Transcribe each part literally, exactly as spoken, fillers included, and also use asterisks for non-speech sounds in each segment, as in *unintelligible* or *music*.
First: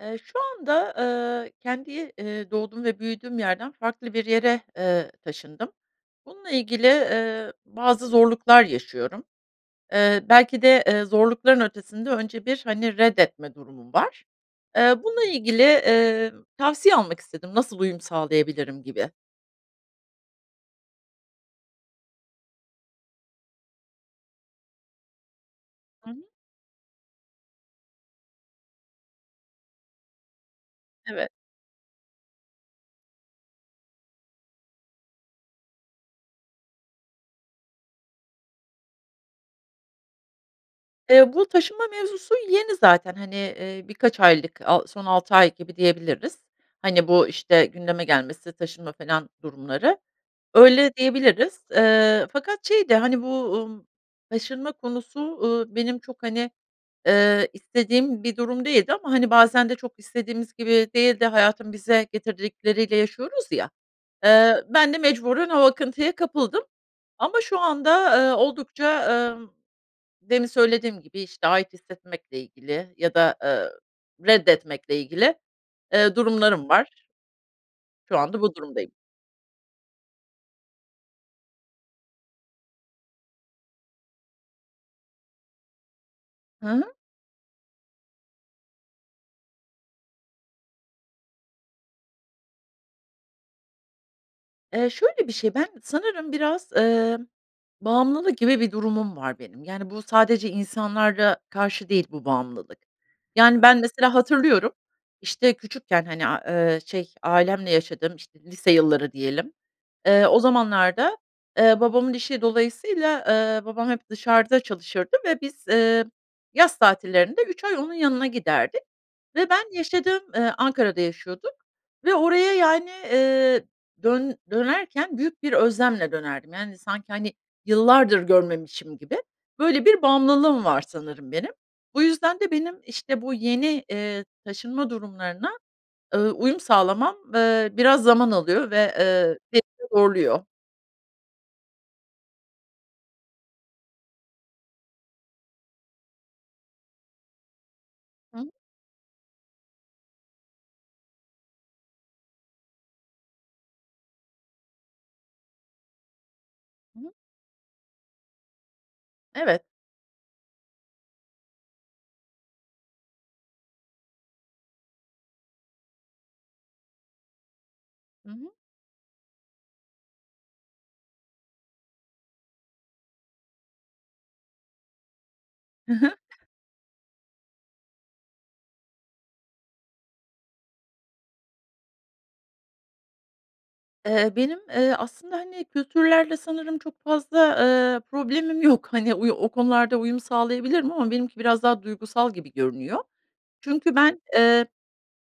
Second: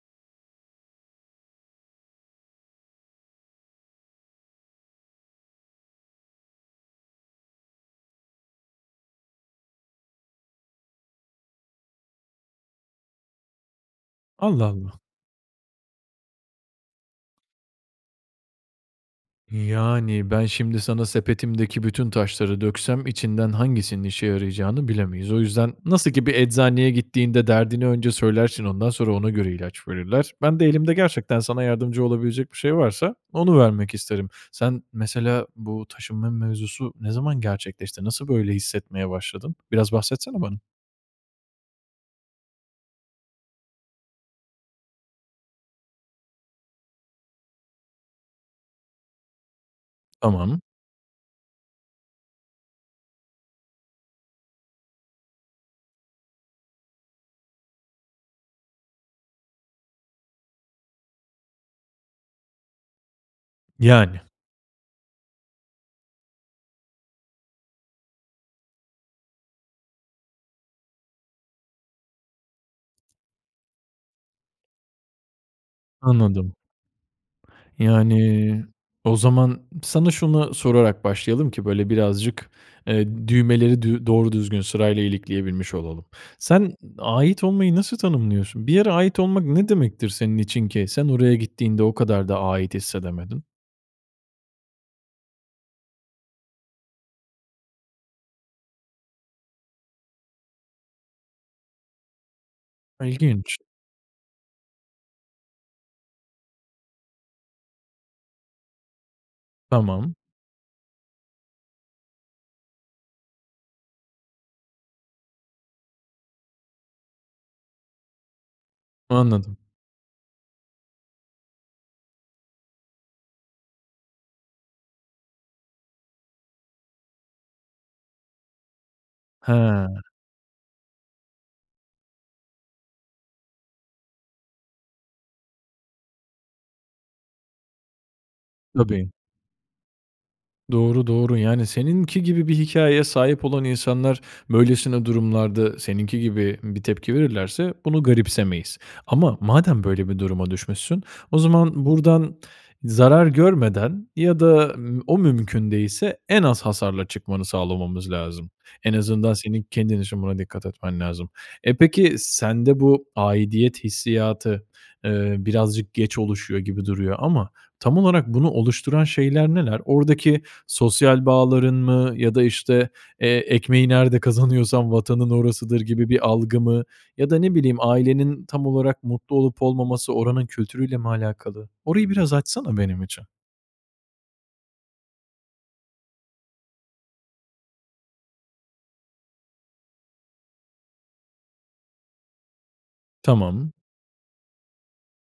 Eee, şu anda, eee, kendi, eee, doğduğum ve büyüdüğüm yerden farklı bir yere, eee, taşındım. Bununla ilgili, eee, bazı zorluklar yaşıyorum. Eee, belki de, eee, zorlukların ötesinde önce bir, hani, reddetme durumum var. Allah Eee, Allah! bununla ilgili, emm, tavsiye almak istedim, nasıl uyum sağlayabilirim gibi. Yani, ben şimdi sana sepetimdeki bütün taşları döksem içinden hangisinin işe yarayacağını bilemeyiz. O yüzden Hı nasıl hı. ki bir eczaneye gittiğinde derdini önce söylersin, ondan sonra ona göre ilaç verirler. Ben de elimde Evet. gerçekten sana yardımcı olabilecek bir şey varsa onu vermek isterim. Sen mesela bu taşınma mevzusu ne zaman gerçekleşti, nasıl böyle hissetmeye başladın? Biraz bahsetsene bana. Eee, bu taşınma mevzusu yeni zaten, hani, iii, birkaç aylık a son altı ay gibi diyebiliriz. Hani, bu, işte, gündeme gelmesi, taşınma falan durumları. Tamam. Öyle diyebiliriz. Eee, fakat şey de, hani, bu, ııı, taşınma konusu, ııı, benim çok, hani, eee, istediğim bir durum değildi ama, hani, bazen de çok istediğimiz gibi değil de hayatın bize getirdikleriyle yaşıyoruz ya. Yani. Eee, ben de mecburen o akıntıya kapıldım. Ama şu anda, eee, oldukça, ımm, demin söylediğim gibi, işte, ait hissetmekle ilgili ya da, eee, reddetmekle ilgili, eee, Anladım. durumlarım var şu anda bu Yani. durumdayım. O zaman sana şuna sorarak başlayalım ki böyle birazcık, eee, düğmeleri dü doğru düzgün sırayla ilikleyebilmiş olalım. Hı Sen hı. ait olmayı nasıl tanımlıyorsun? Bir yere ait olmak ne demektir senin için ki sen oraya gittiğinde o kadar da ait hissedemedin? Eee, şöyle bir şey, ben sanırım biraz, eee, bağımlılık gibi bir durumum var benim. Yani, bu sadece insanlara karşı değil bu bağımlılık. İlginç. Yani, ben mesela hatırlıyorum, işte, küçükken, hani, a eee, şey, ailemle yaşadığım, işte, lise yılları diyelim, Tamam. eee, o zamanlarda, eee, babamın işi dolayısıyla, eee, babam hep dışarıda çalışırdı ve biz, eee, yaz tatillerinde üç ay onun yanına giderdik ve Anladım. ben yaşadığım, eee, Ankara'da yaşıyorduk ve oraya, yani, iii, dön dönerken büyük bir özlemle dönerdim, yani, sanki, hani, yıllardır görmemişim gibi. Böyle He. bir bağımlılığım var sanırım benim. Bu yüzden de benim, işte, bu yeni, eee, taşınma durumlarına, eee, uyum sağlamam, eee, biraz zaman alıyor ve, Tabii. eee, ve beni zorluyor. Doğru, doğru yani seninki gibi bir hikâyeye sahip olan insanlar böylesine durumlarda seninki gibi bir tepki verirlerse bunu Hıı. garipsemeyiz. Ama madem böyle bir duruma düşmüşsün o zaman buradan zarar görmeden ya da, eee, o mümkün değilse en az Hı hasarla hı. çıkmanı sağlamamız lazım. En azından Evet. senin kendin için buna dikkat etmen lazım. E, peki sende bu aidiyet hissiyatı, eee, birazcık geç oluşuyor gibi duruyor ama tam olarak Hı hı. bunu oluşturan şeyler neler? Oradaki sosyal bağların mı ya da işte, eee, ekmeği nerede kazanıyorsan vatanın orasıdır Hı gibi hı. bir algı mı ya da ne bileyim ailenin tam olarak mutlu olup olmaması oranın kültürü ile mi alakalı? Orayı biraz açsana benim için. Eee, benim, eee, aslında, hani, kültürlerle sanırım çok fazla, eee, problemim yok. Hani, oy o konularda uyum sağlayabilirim ama benimki biraz daha duygusal gibi görünüyor. Tamam. Çünkü ben, eee,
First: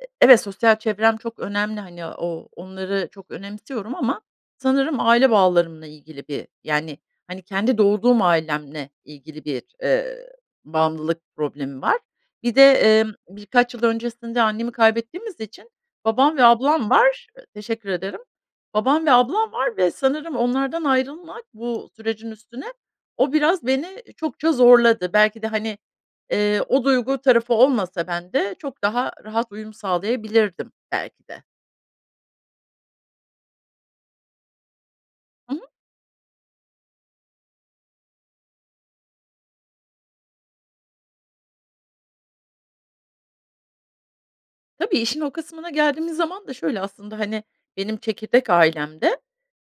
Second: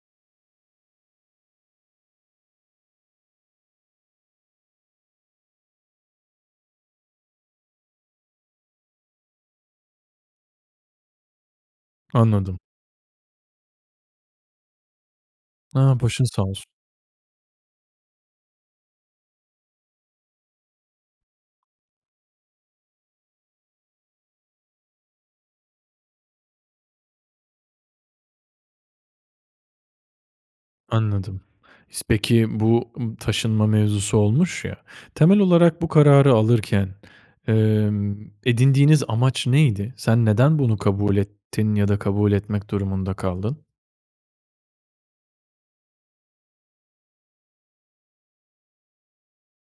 e evet, sosyal çevrem çok önemli, hani, o onları çok önemsiyorum. Ama sanırım aile bağlarımla ilgili bir, yani, hani, kendi doğduğum ailemle ilgili bir, eee, bağımlılık problemim var. Bir Anladım. de, emm, birkaç yıl öncesinde annemi kaybettiğimiz için A, başın babam sağ ve olsun. ablam var Teşekkür ederim, babam ve ablam var ve sanırım onlardan ayrılmak bu sürecin üstüne, o biraz beni çokça zorladı. Belki de, hani, eee, o duygu tarafı olmasa ben de çok daha rahat uyum sağlayabilirdim belki Anladım. de. İs peki, bu, ımm, taşınma mevzusu olmuş ya, temel Hı hı. olarak bu kararı alırken, emm, edindiğiniz amaç neydi? Sen neden bunu kabul ettin ya da kabul etmek durumunda kaldın? Tabii, işin o kısmına geldiğimiz zaman da şöyle aslında, hani, benim çekirdek ailemde,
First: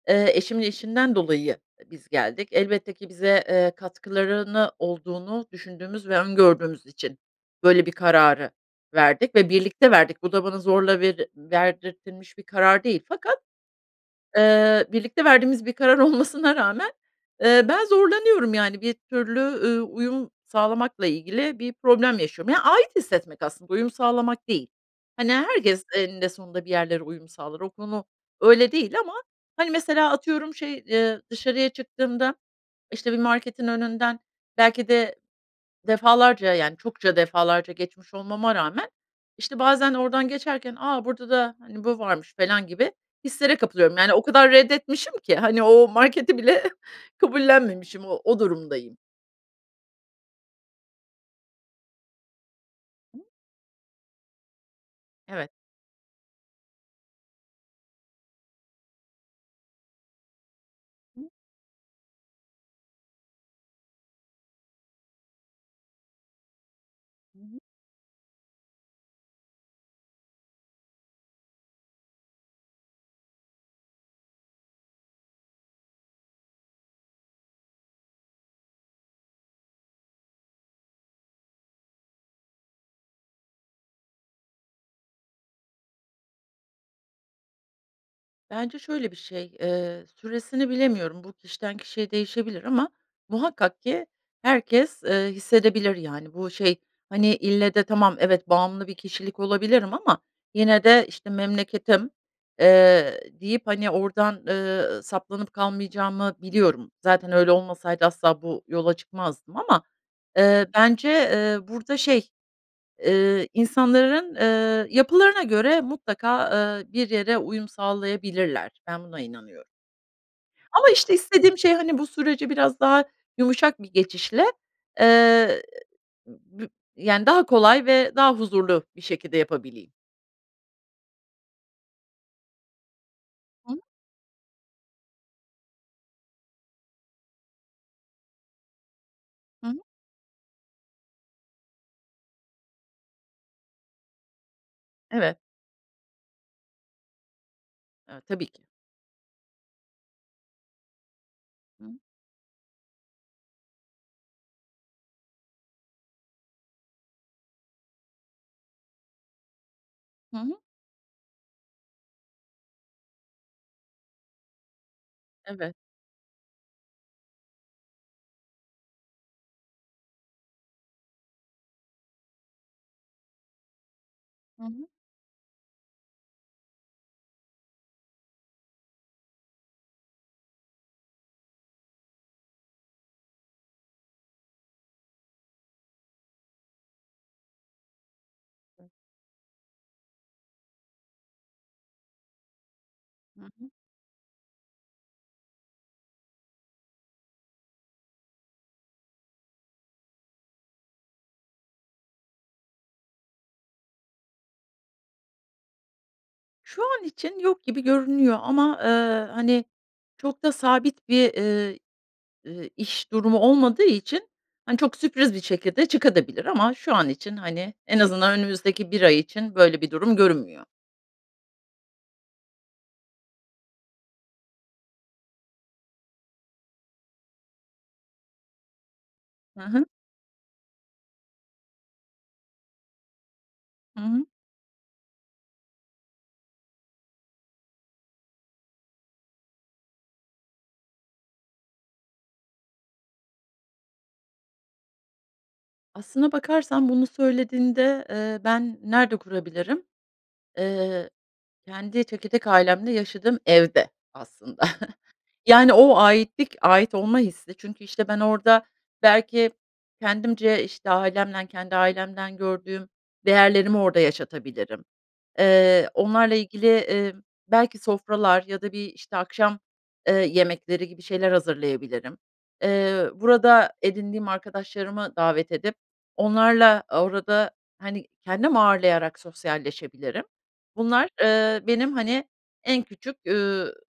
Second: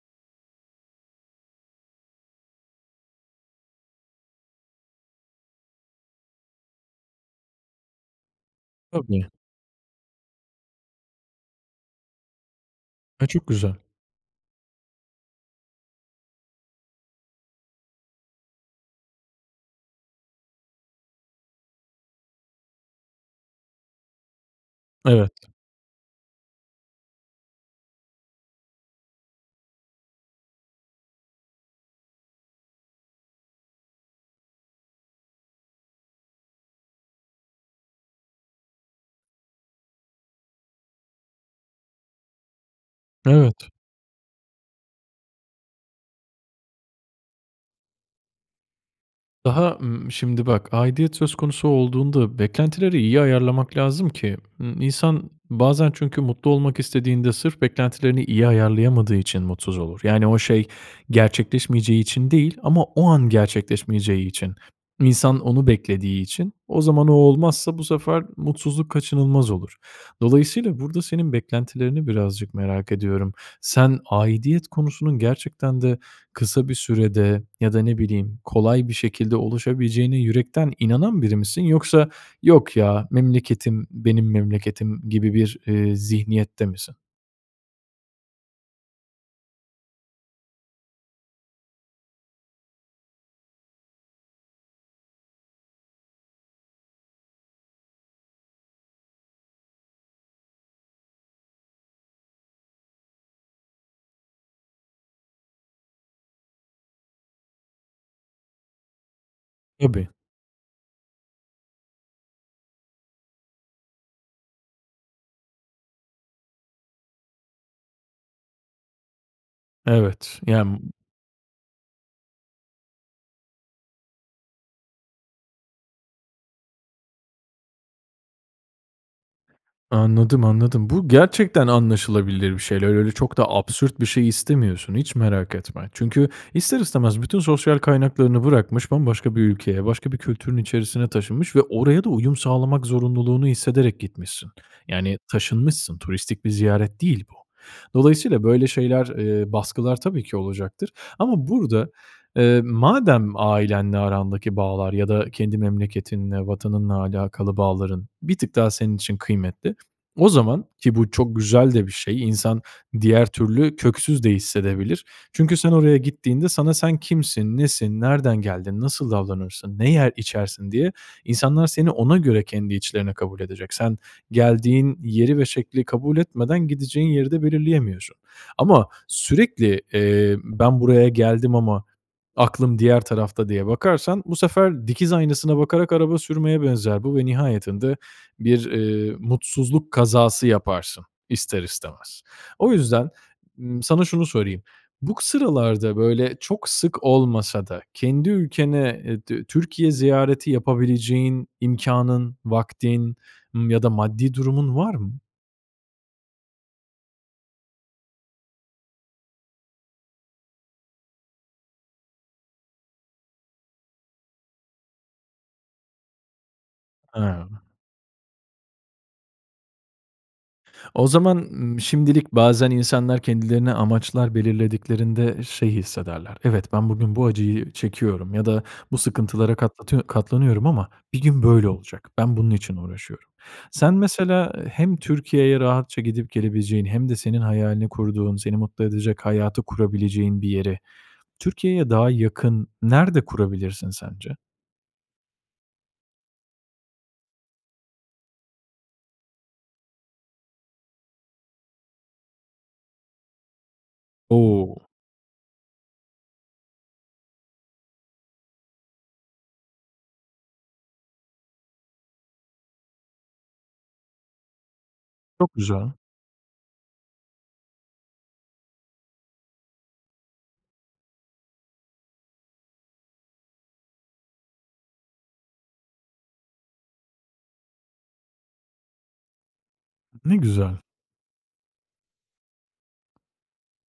eee, eşimin işinden dolayı ı biz geldik. Elbette ki bize, eee, katkılarını olduğunu düşündüğümüz ve öngördüğümüz için böyle bir kararı Tabii. verdik ve birlikte verdik. Bu da bana zorla veri verdirtilmiş bir karar değil A, fakat, çok güzel. eee, birlikte verdiğimiz bir karar olmasına rağmen, eee, ben zorlanıyorum, yani, bir türlü, ııı, uyum sağlamakla ilgili bir problem yaşıyorum. Yani, ait hissetmek aslında, uyum sağlamak değil. Evet. Hani, herkes eninde sonunda bir yerlere uyum sağlar. O konu öyle değil ama Hani, mesela atıyorum, şey, eee, dışarıya çıktığımda, işte, bir marketin önünden belki de defalarca, yani, çokça defalarca geçmiş olmama rağmen, işte, bazen oradan geçerken, "A, burada da, hani, bu varmış." felan gibi hislere Evet. kapılıyorum. Yani, o kadar reddetmişim ki, hani, o marketi bile kabullenmemişim, o o durumdayım. Daha, ımm, şimdi, bak, aidiyet söz konusu olduğunda beklentileri iyi ayarlamak lazım ki, ımm, insan Evet. bazen çünkü mutlu olmak istediğinde sırf beklentilerini iyi ayarlayamadığı için mutsuz olur. Yani, o şey gerçekleşmeyeceği için değil ama o an gerçekleşmeyeceği için, insan onu beklediği için, o zaman o olmazsa bu sefer mutsuzluk kaçınılmaz olur. Dolayısıyla burada senin beklentilerini birazcık merak ediyorum. Sen aidiyet konusunun gerçekten de kısa bir sürede ya da ne bileyim kolay bir şekilde oluşabileceğine yürekten inanan biri misin yoksa, "Yok, ya, memleketim, benim memleketim." gibi bir, eee, zihniyette misin? Bence şöyle bir şey, eee, süresini bilemiyorum. Bu, kişiden kişiye değişebilir ama muhakkak ki herkes, ııı, hissedebilir yani. Bu şey, hani, ille de tamam evet, bağımlı bir kişilik olabilirim ama yine de, işte, memleketim, eee, deyip, hani, oradan, ııı, saplanıp kalmayacağımı biliyorum. Zaten öyle olmasaydı asla bu yola çıkmazdım ama, Tabii. ııı, bence, ııı, burada şey, ııı, insanların, ııı, yapılarına göre mutlaka, ııı, bir yere uyum sağlayabilirler. Ben, buna inanıyorum. Evet. Yani Ama, işte, istediğim şey, hani, bu süreci biraz daha yumuşak bir geçişle, eee, ı b yani, daha kolay ve daha huzurlu bir şekilde yapabileyim. Anladım, anladım. Bu gerçekten anlaşılabilir bir şeyler. Öyle çok da Hıı. absürt bir şey istemiyorsun hiç merak etme. Çünkü ister istemez bütün sosyal kaynaklarını bırakmış, bambaşka bir Hı hı. ülkeye, başka bir kültürün içerisine taşınmış ve oraya da uyum sağlamak zorunluluğunu hissederek gitmişsin. Yani Evet. taşınmışsın. Turistik bir ziyaret değil bu. *unintelligible* Dolayısıyla Tabii ki. böyle şeyler, eee, baskılar tabii ki olacaktır ama burada, Hıı. eee, madem ailenle arandaki bağlar ya da kendi memleketinle, vatanınla alakalı bağların bir tık daha senin için kıymetli. O Hı hı. zaman, ki bu çok güzel de bir şey insan diğer türlü köksüz de hissedebilir. Çünkü sen Evet. oraya gittiğinde sana sen kimsin nesin, nereden geldin, nasıl davranırsın, ne yer, içersin diye insanlar seni ona göre kendi içlerine kabul edecek. Sen Hı hı. geldiğin yeri ve şekli kabul etmeden gideceğin yeri de belirleyemiyorsun. Ama sürekli, eee, ben, buraya geldim ama aklım diğer tarafta diye bakarsan bu sefer dikiz aynasına bakarak araba sürmeye benzer bu ve nihayetinde bir, eee, mutsuzluk kazası yaparsın ister istemez. O yüzden, Hı hı. ımm, sana şunu sorayım. Bu k sıralarda böyle çok sık olmasa da kendi ülkene, eee, dü Türkiye ziyareti yapabileceğin imkânın, vaktin, ımm, ya da maddi durumun var mı? Şu an için yok gibi görünüyor ama, eee, hani, çok da sabit bir, eee, ııı, iş durumu olmadığı için, hani, çok sürpriz bir şekilde çıkabilir de. Ama şu an için, Hıı. hani, en azından önümüzdeki bir ay için böyle bir durum görünmüyor. O zaman, ımm, şimdilik bazen insanlar kendilerine amaçlar belirlediklerinde şey hissederler; "Evet, ben bugün bu acıyı çekiyorum ya da bu sıkıntılara Hı hı. katlatı katlanıyorum ama bir gün böyle olacak, ben bunun için uğraşıyorum." Sen Hı hı. mesela, ııı, hem Türkiye'ye rahatça gidip gelebileceğin hem de senin hayalini kurduğun, seni mutlu edecek hayatı kurabileceğin bir yeri Türkiye'ye daha yakın nerede kurabilirsin sence? Aslında bakarsan bunu söylediğinde, eee, ben nerede kurabilirim? Eee, kendi çekirdek ailemde yaşadığım evde aslında. O! *chuckles* Yani, o aitlik, ait olma hissi çünkü, işte, ben orada belki kendimce, işte, ailemden, kendi ailemden gördüğüm değerlerimi orada yaşatabilirim. Çok Eee, güzel. onlarla ilgili, eee, belki sofralar ya da bir, işte, akşam, ııı, yemekleri gibi şeyler hazırlayabilirim. Eee, burada edindiğim arkadaşlarımı davet edip onlarla orada, hani, kendim ağırlayarak sosyalleşebilirim. Ne güzel. Bunlar, ııı, benim, hani, en küçük, üüü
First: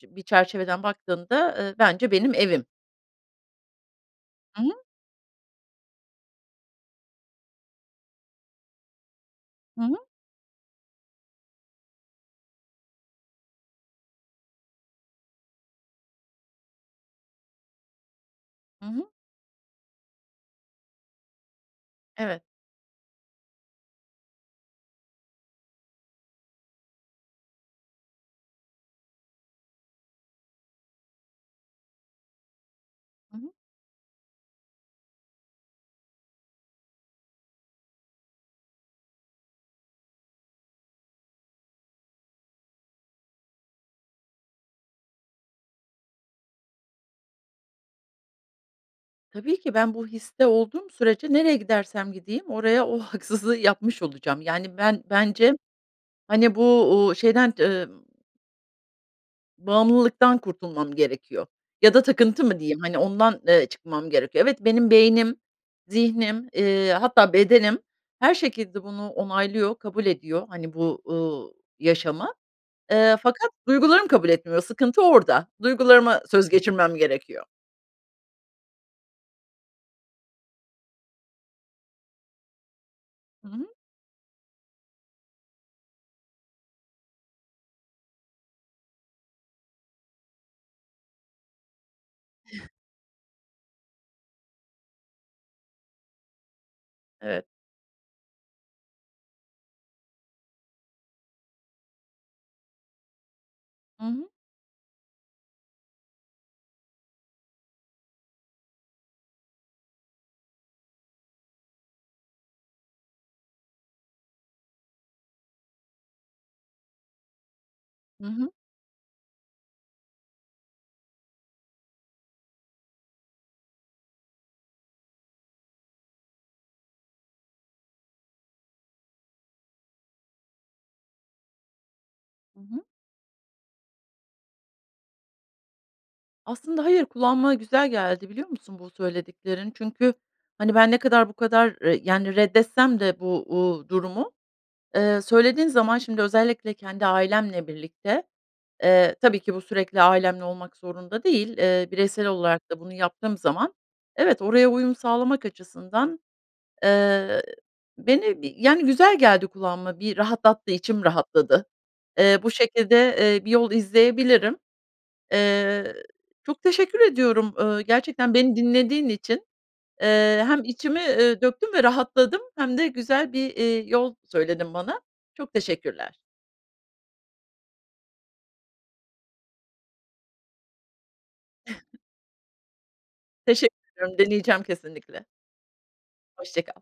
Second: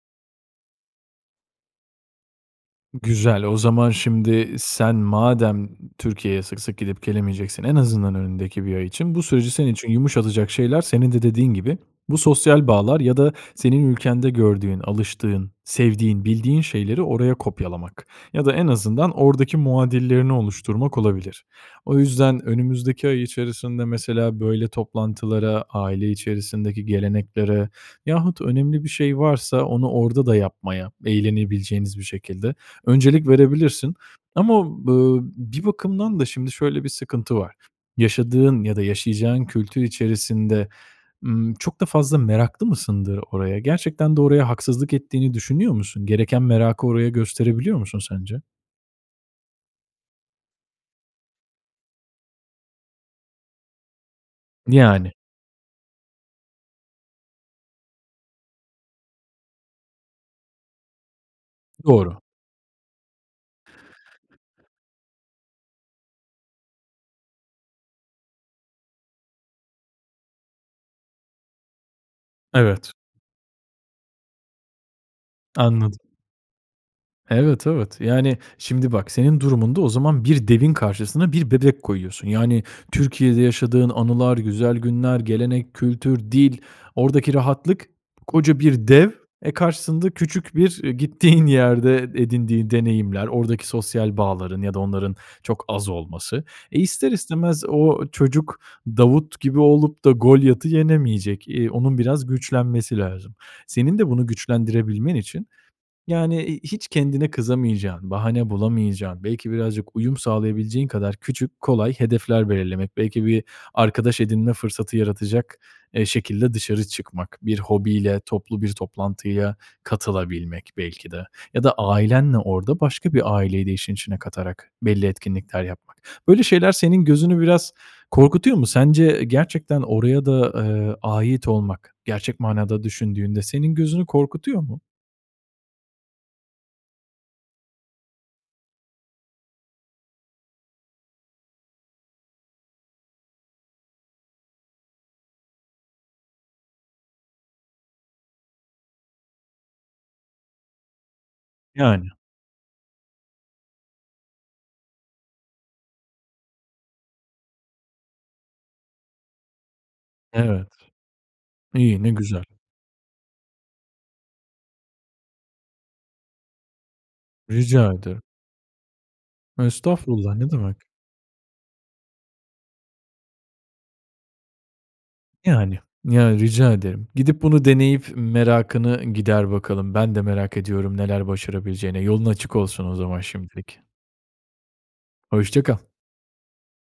çi bir çerçeveden baktığımda, ııı, bence benim evim. Güzel. O zaman şimdi Hı hı. sen madem Türkiye'ye sık sık gidip gelemeyeceksin en azından önündeki bir ay için bu süreci senin Hı için hı. yumuşatacak şeyler senin de dediğin gibi bu sosyal bağlar ya da senin ülkende gördüğün, alıştığın, sevdiğin, bildiğin şeyleri oraya kopyalamak. Ya da en Hı hı. azından oradaki muadillerini oluşturmak olabilir. O yüzden Evet. önümüzdeki ay içerisinde mesela böyle toplantılara, aile içerisindeki geleneklere yahut önemli bir şey varsa onu orada da yapmaya eğlenebileceğiniz bir şekilde öncelik Hı hı. verebilirsin. Ama b ııı, bir bakımdan da şimdi şöyle bir sıkıntı var; yaşadığın ya da yaşayacağın kültür içerisinde, ımm, çok da fazla meraklı mısındır oraya? Gerçekten de oraya haksızlık ettiğini düşünüyor musun? Gereken merakı oraya gösterebiliyor musun sence? Tabii ki ben bu histe olduğum sürece nereye gidersem gideyim, oraya o haksızlığı yapmış olacağım. Yani, ben Yani. bence, hani, bu, uuu, şeyden, emm Bağımlılıktan kurtulmam gerekiyor ya da Doğru. takıntı mı diyeyim? Hani, ondan, eee, çıkmam gerekiyor. Evet, benim beynim, zihnim, eee, hatta bedenim her şekilde bunu onaylıyor, kabul ediyor, hani, bu, uuu, yaşamı. Evet. Eee, fakat duygularım kabul etmiyor, sıkıntı orada. Anladım. Duygularıma söz geçirmem gerekiyor. Evet, evet. Yani, şimdi bak, senin durumunda o zaman bir devin karşısına bir bebek koyuyorsun. Yani, Türkiye'de Hı hı. yaşadığın anılar, güzel günler, gelenek, kültür, dil, oradaki rahatlık koca bir dev, eee, karşısında küçük bir, eee, gittiğin yerde edindiği deneyimler, oradaki sosyal bağların ya da onların çok az olması. E, ister Evet. istemez o çocuk Davut gibi olup da Golyat'ı yenemeyecek, eee, onun biraz güçlenmesi lazım. Senin Hı de bunu hı. güçlendirebilmen için, yani, eee, hiç kendine kızamayacağın, bahane bulamayacağın, belki birazcık uyum sağlayabileceğin kadar küçük, kolay hedefler belirlemek. Belki bir arkadaş edinme fırsatı yaratacak, eee, şekilde dışarı çıkmak, bir hobiyle Hı hı. toplu bir toplantıya katılabilmek belki de ya da ailenle orada başka bir aileyi de işin içine katarak belli etkinlikler yapmak. Böyle şeyler senin gözünü biraz korkutuyor mu? Sence, eee, gerçekten oraya da, eee, ait olmak, gerçek Hı manada hı. düşündüğünde senin gözünü korkutuyor mu? Aslında hayır, kulağıma güzel geldi biliyor musun bu söylediklerin. Çünkü, hani, ben ne kadar bu kadar, eee, yani, reddetsem de bu, uuu, durumu, eee, söylediğin zaman şimdi özellikle kendi ailemle birlikte, eee, tabii ki bu sürekli ailemle olmak zorunda değil, eee, Yani. bireysel olarak da bunu yaptığım zaman evet, oraya uyum sağlamak açısından, eee, beni, bir Yani, eee, güzel geldi kulağıma, bir Evet. rahatlattı, içim rahatladı. İyi, ne Eee, güzel. bu şekilde, eee, bir yol izleyebilirim. Eee, çok teşekkür ediyorum, ööö, Rica ederim. gerçekten beni dinlediğin için. Estağfurullah, Eee, ne hem demek. içimi, eee, döktüm ve rahatladım hem de güzel bir, eee, yol söyledin bana. Çok Yani. teşekkürler. Ya, rica ederim. Gidip bunu deneyip merakını gider bakalım. Ben de merak ediyorum neler başarabileceğine, *chuckles* yolun açık olsun o zaman Teşe şimdilik. deneyeceğim kesinlikle. Hoşça kal. Hoşça kal.